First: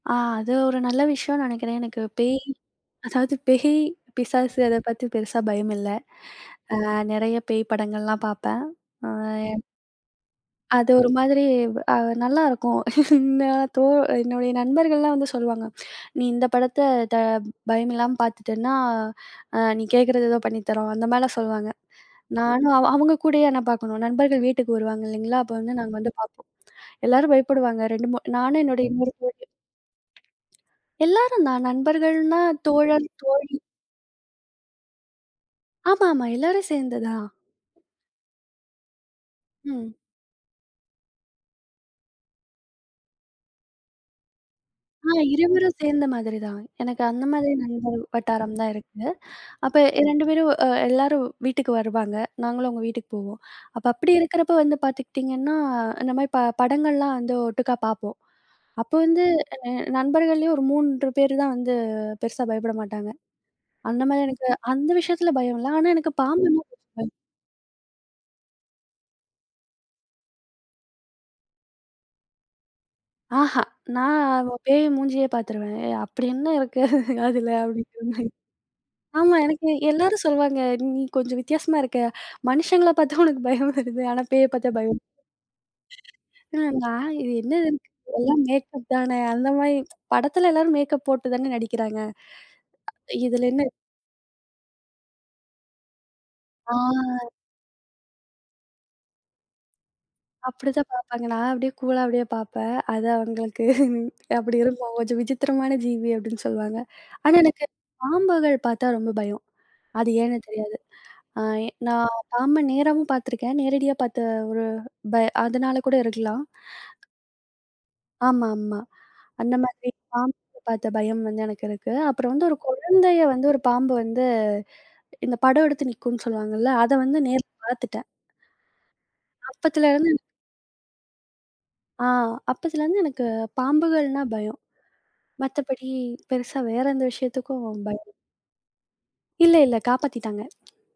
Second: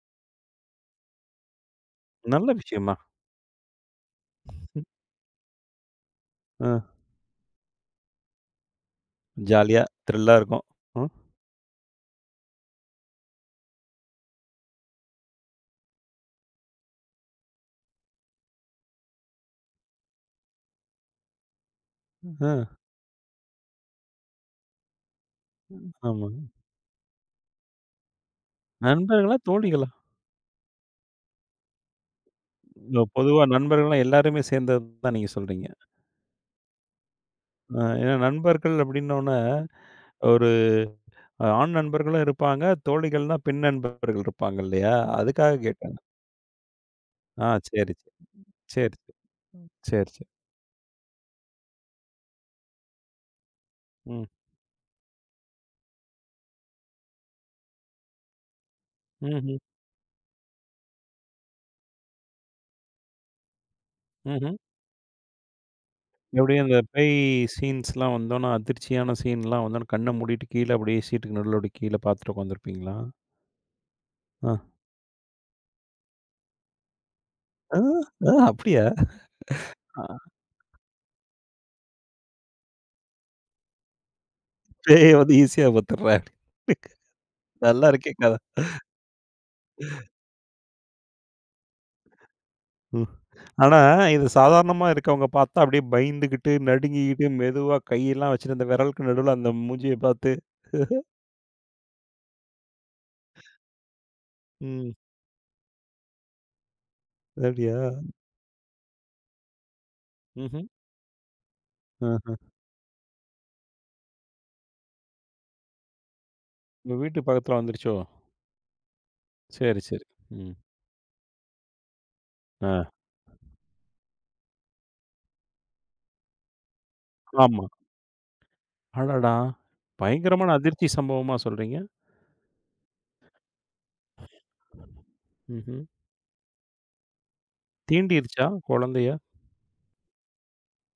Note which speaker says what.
Speaker 1: ஆ, அது ஒரு நல்ல விஷயம்னு நினைக்கிறேன். எனக்குப் பேய்
Speaker 2: நல்ல விஷயம் மா.
Speaker 1: அதாவது பேய், பிசாசு அதைப் பத்தி பெருசா பயம் இல்ல.
Speaker 2: ஆ.
Speaker 1: ஆ, நெறைய பேய் படங்கள் எல்லாம் பாப்பேன். ஆ.
Speaker 2: ஜாலியா, திரில்லா இருக்கும்.
Speaker 1: அது
Speaker 2: ம்.
Speaker 1: ஒரு மாதிரி ஆ, நல்லா இருக்கும். என்ன தோ என்னுடைய நண்பர்கள் எல்லாம் வந்து சொல்லுவாங்க, "நீ இந்தப் படத்த த பயமில்லாம பாத்துட்டன்னா ஆ, நீ கேக்குறதை ஏதோ பண்ணித்தறோம்". அந்த மாரி எல்லாம் சொல்லுவாங்க.
Speaker 2: அ.
Speaker 1: நானும் அ அவங்க கூடவே நான் பார்க்கணும். நண்பர்கள் வீட்டுக்கு வருவாங்க இல்லீங்களா? அப்போ வந்து
Speaker 2: ம்.
Speaker 1: நாங்க வந்து
Speaker 2: ஆமாங்.
Speaker 1: பார்ப்போம். எல்லாரும் பயப்படுவாங்க. 2, 3 நானும் என்னுடைய இன்னொரு தோழி.
Speaker 2: நண்பர்களா, தோழிகளா?
Speaker 1: எல்லாரும் தான் நண்பர்கள்னா
Speaker 2: இந்த
Speaker 1: தோழன்,
Speaker 2: பொதுவா
Speaker 1: தோழி.
Speaker 2: நண்பர்கள்னா, எல்லாருமே சேர்ந்தது தான் நீங்கச் சொல்றீங்க.
Speaker 1: ஆமா, ஆமா, எல்லாரும் சேர்ந்துதா?
Speaker 2: அ ஏன்னா, நண்பர்கள் அப்படின்னு உடனே,
Speaker 1: ம்.
Speaker 2: ஒரு ஆண் நண்பர்களும் இருப்பாங்க. தோழிகள்னா, பெண் நண்பர்கள் இருப்பாங்க இல்லையா?
Speaker 1: ஆ,
Speaker 2: அதுக்காக
Speaker 1: இருவரும்
Speaker 2: கேட்டேன்.
Speaker 1: சேர்ந்த மாதிரி தான். எனக்கு அந்த
Speaker 2: ஆ,
Speaker 1: மாதிரி
Speaker 2: சரி,
Speaker 1: நண்பர் வட்டாரம் தான்
Speaker 2: சரி. சரி.
Speaker 1: இருக்கு. அப்ப
Speaker 2: சரி,
Speaker 1: 2
Speaker 2: சரி.
Speaker 1: பேரும், அ எல்லாரும் வீட்டுக்கு வருவாங்க. நாங்களும் அவங்க வீட்டுக்குப் போவோம். அப்ப அப்படி
Speaker 2: ம்.
Speaker 1: இருக்கிறப்போ வந்து பாத்துக்கிட்டீங்கன்னா, அந்த ம பட படங்கள் எல்லாம் வந்து ஒட்டுக்கா பார்ப்போம். அப்போ வந்து
Speaker 2: ம்ஹ்ம்.
Speaker 1: அ நண்பர்கள்லியும் ஒரு 3 பேரு தான் வந்து பெருசா பயப்பட மாட்டாங்க. அந்த மாரி எனக்கு
Speaker 2: ம்ஹ்ம்.
Speaker 1: அந்த விஷயத்துல பயம் இல்ல. ஆனா, எனக்குப் பாம்புன்னா
Speaker 2: எப்படியும், அந்தப்
Speaker 1: கொஞ்சம் பயம்.
Speaker 2: பேய் சீன்ஸ் எல்லாம் வந்தவுடனே, அதிர்ச்சியான சீன் எல்லாம் வந்தவுடனே, கண்ண மூடிட்டு, கீழே அப்படியே சீட்க்கு நடுவுல கீழே பார்த்துட்டு உட்கார்ந்திருப்பீங்களா?
Speaker 1: ஆஹா. நான்
Speaker 2: ஆ.
Speaker 1: ஆ, பேய் மூஞ்சியையே பாத்துருவேன். அப்படி என்ன இருக்கு அதுல
Speaker 2: ஆ.
Speaker 1: அப்படிங்கிற மாரி.
Speaker 2: அ அப்படியா?
Speaker 1: ஆமா, எனக்கு
Speaker 2: ஆ.
Speaker 1: எல்லாரும் சொல்லுவாங்க. "நீ கொஞ்சம் வித்தியாசமா இருக்க. மனுஷங்கள பாத்தா உனக்குப் பயம் வருது. ஆனா, பேயைப் பாத்தா பயம்
Speaker 2: பேய் வந்து ஈஸியா பாத்துறா?
Speaker 1: இல்ல". நான் இது என்னன்னு?
Speaker 2: நல்லா இருக்கே கதை.
Speaker 1: எல்லாம் மேக்கப் தானே! அந்த மாரி படத்துல எல்லாரும் மேக்கப் போட்டுத்தானே நடிக்கிறாங்க.
Speaker 2: ம்.
Speaker 1: இதுல என்ன இருக்கு?
Speaker 2: ஆனா, இது சாதாரணமா இருக்கவங்க பாத்தா, அப்படியே பயந்துகிட்டு, நடுங்கிட்டு,
Speaker 1: ஆ.
Speaker 2: மெதுவா கையெல்லாம் வச்சிருந்த விரலுக்கு நடுவுல அந்த மூஞ்சியை பார்த்து.
Speaker 1: அப்படித்தான் பார்ப்பாங்க. நான் அப்படியே கூலா அப்படியே பார்ப்பேன். அது அவங்களுக்கு அப்படி
Speaker 2: ம்.
Speaker 1: இருக்கும். "கொஞ்சம் விசித்திரமான ஜீவி" அப்படின்னு சொல்லுவாங்க. ஆனா, எனக்குப்
Speaker 2: அப்படியா?
Speaker 1: பாம்புகள் பாத்தா ரொம்ப பயம். அது ஏன்னு
Speaker 2: ம்ஹ்ம்.
Speaker 1: தெரியாது. ஆ, ஏ நான்
Speaker 2: ஆஹா.
Speaker 1: பாம்பு நேரமும் பாத்துருக்கேன். நேரடியா பாத்த ஒரு ப அதனால கூட இருக்கலாம்.
Speaker 2: உங்க வீட்டு பக்கத்துல வந்துருச்சோ.
Speaker 1: ஆமா, ஆமா. அந்த
Speaker 2: சரி,
Speaker 1: மாரி
Speaker 2: சரி,
Speaker 1: பாம்பு
Speaker 2: ம்.
Speaker 1: பாத்த பயம் வந்து எனக்கு இருக்கு. அப்பறம் வந்து, ஒரு
Speaker 2: ஆ.
Speaker 1: குழந்தையை வந்து ஒரு பாம்பு வந்து இந்த படம் எடுத்து நிக்கும்னு சொல்லுவாங்க இல்ல, அதை வந்து நேர்ல
Speaker 2: ஆமா.
Speaker 1: பாத்துட்டேன்.
Speaker 2: அடடா,
Speaker 1: அப்பத்துல இருந்து
Speaker 2: பயங்கரமான அதிர்ச்சி சம்பவமா சொல்றீங்க?
Speaker 1: ஆ, அப்பத்துல இருந்து எனக்குப் பாம்புகள்னா பயம்.
Speaker 2: ம்ஹ்ம்.
Speaker 1: மத்தபடி, பெருசா வேற எந்த விஷயத்துக்கும் பயம் இல்ல.
Speaker 2: தீண்டிடுச்சா, குழந்தைய?
Speaker 1: இல்ல, இல்ல, காப்பாத்திட்டாங்க.